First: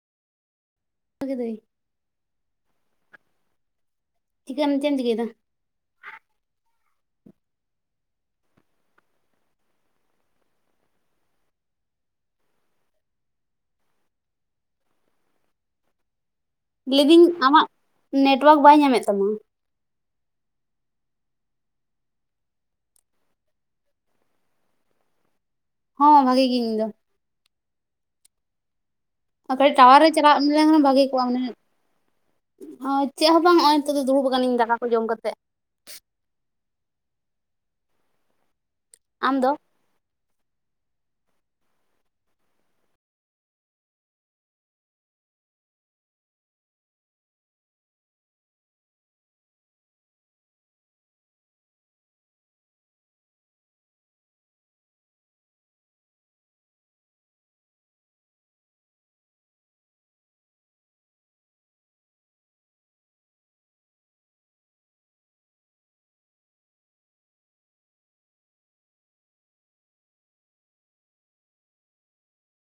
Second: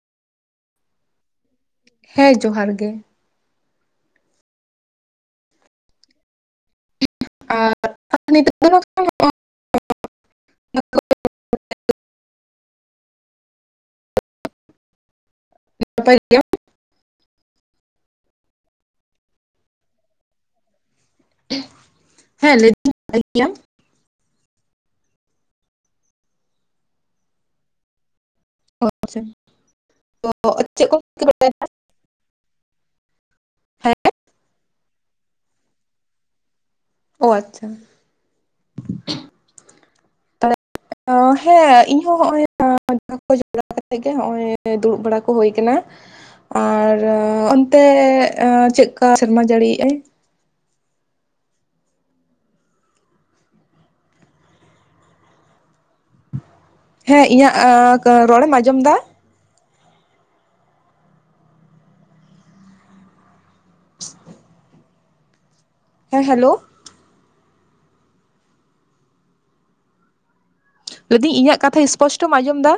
ᱡᱚᱦᱟᱨ ᱜᱮ ᱫᱟᱹᱭ ᱾ ᱦᱮᱸ ᱡᱚᱦᱟᱨ ᱜᱮ ᱾ ᱪᱤᱠᱟᱹᱢ ᱪᱮᱢ ᱪᱤᱠᱟᱹᱭ ᱫᱟ? ᱟ [unintelligible] ᱱᱟᱯᱟᱭ ᱜᱮᱭᱟ ᱾ ᱞᱟᱹᱭᱫᱟᱹᱧ ᱟᱢᱟᱜ ᱱᱮᱴᱣᱟᱨᱠ ᱵᱟᱭ ᱧᱟᱢᱮᱫ ᱛᱟᱢᱟ ᱾ ᱦᱮᱸ [unintelligible] ᱦᱚᱸ ᱵᱷᱟᱜᱤ ᱜᱤᱧ ᱤᱧ ᱫᱚ ᱾ ᱚ ᱟᱪᱪᱷᱟ ᱾ ᱟᱨ ᱠᱟᱹᱴᱤᱡ ᱴᱟᱣᱟᱨᱮ ᱪᱟᱞᱟᱜ ᱞᱮᱠᱷᱟᱱ ᱵᱷᱟᱜᱤ ᱠᱚᱣᱟ ᱢᱟᱱᱮ ᱵᱟᱲᱟᱭᱮᱫᱟ ᱟᱸ ᱪᱮᱫ ᱦᱚᱸ ᱵᱟᱝ ᱱᱚᱜᱼᱚᱭ ᱦᱮᱸ ᱱᱤᱛᱚᱜ ᱫᱚ ᱫᱩᱲᱩᱵᱽ ᱟᱠᱟᱱᱟᱹᱧ ᱫᱟᱠᱟ ᱠᱚ ᱡᱚᱢ ᱠᱟᱛᱮ ᱾ ᱚ ᱟᱪᱪᱷᱟ ᱾ ᱟᱢ ᱫᱚ? ᱛᱟᱦᱚᱞᱮ ᱦᱮᱸ ᱤᱧ ᱦᱚᱸ ᱦᱚᱜᱼᱚᱭ ᱫᱟᱠᱟ ᱠᱚ ᱡᱚᱢ ᱵᱟᱲᱟ ᱠᱟᱛᱮᱜ ᱜᱮ ᱦᱚᱜᱼᱚᱭ ᱫᱩᱲᱩᱵᱽ ᱵᱟᱲᱟ ᱠᱚ ᱦᱩᱭ ᱟᱠᱟᱱᱟ ᱾ ᱟᱨ ᱚᱱᱛᱮ ᱪᱮᱫᱠᱟ ᱥᱮᱨᱢᱟ ᱡᱟᱺᱲᱤᱭᱮᱜᱼᱟᱭ? ᱦᱮᱸ ᱤᱧᱟᱹᱜ ᱨᱚᱲᱮᱢ ᱟᱸᱡᱚᱢ ᱮᱫᱟ? ᱦᱮᱸ, ᱦᱮᱞᱳ᱾ ᱞᱟᱹᱭ ᱮᱫᱟᱹᱧ ᱤᱧᱟᱹᱜ ᱠᱟᱛᱷᱟ ᱥᱯᱚᱥᱴᱚᱢ ᱟᱸᱡᱚᱢ ᱮᱫᱟ᱾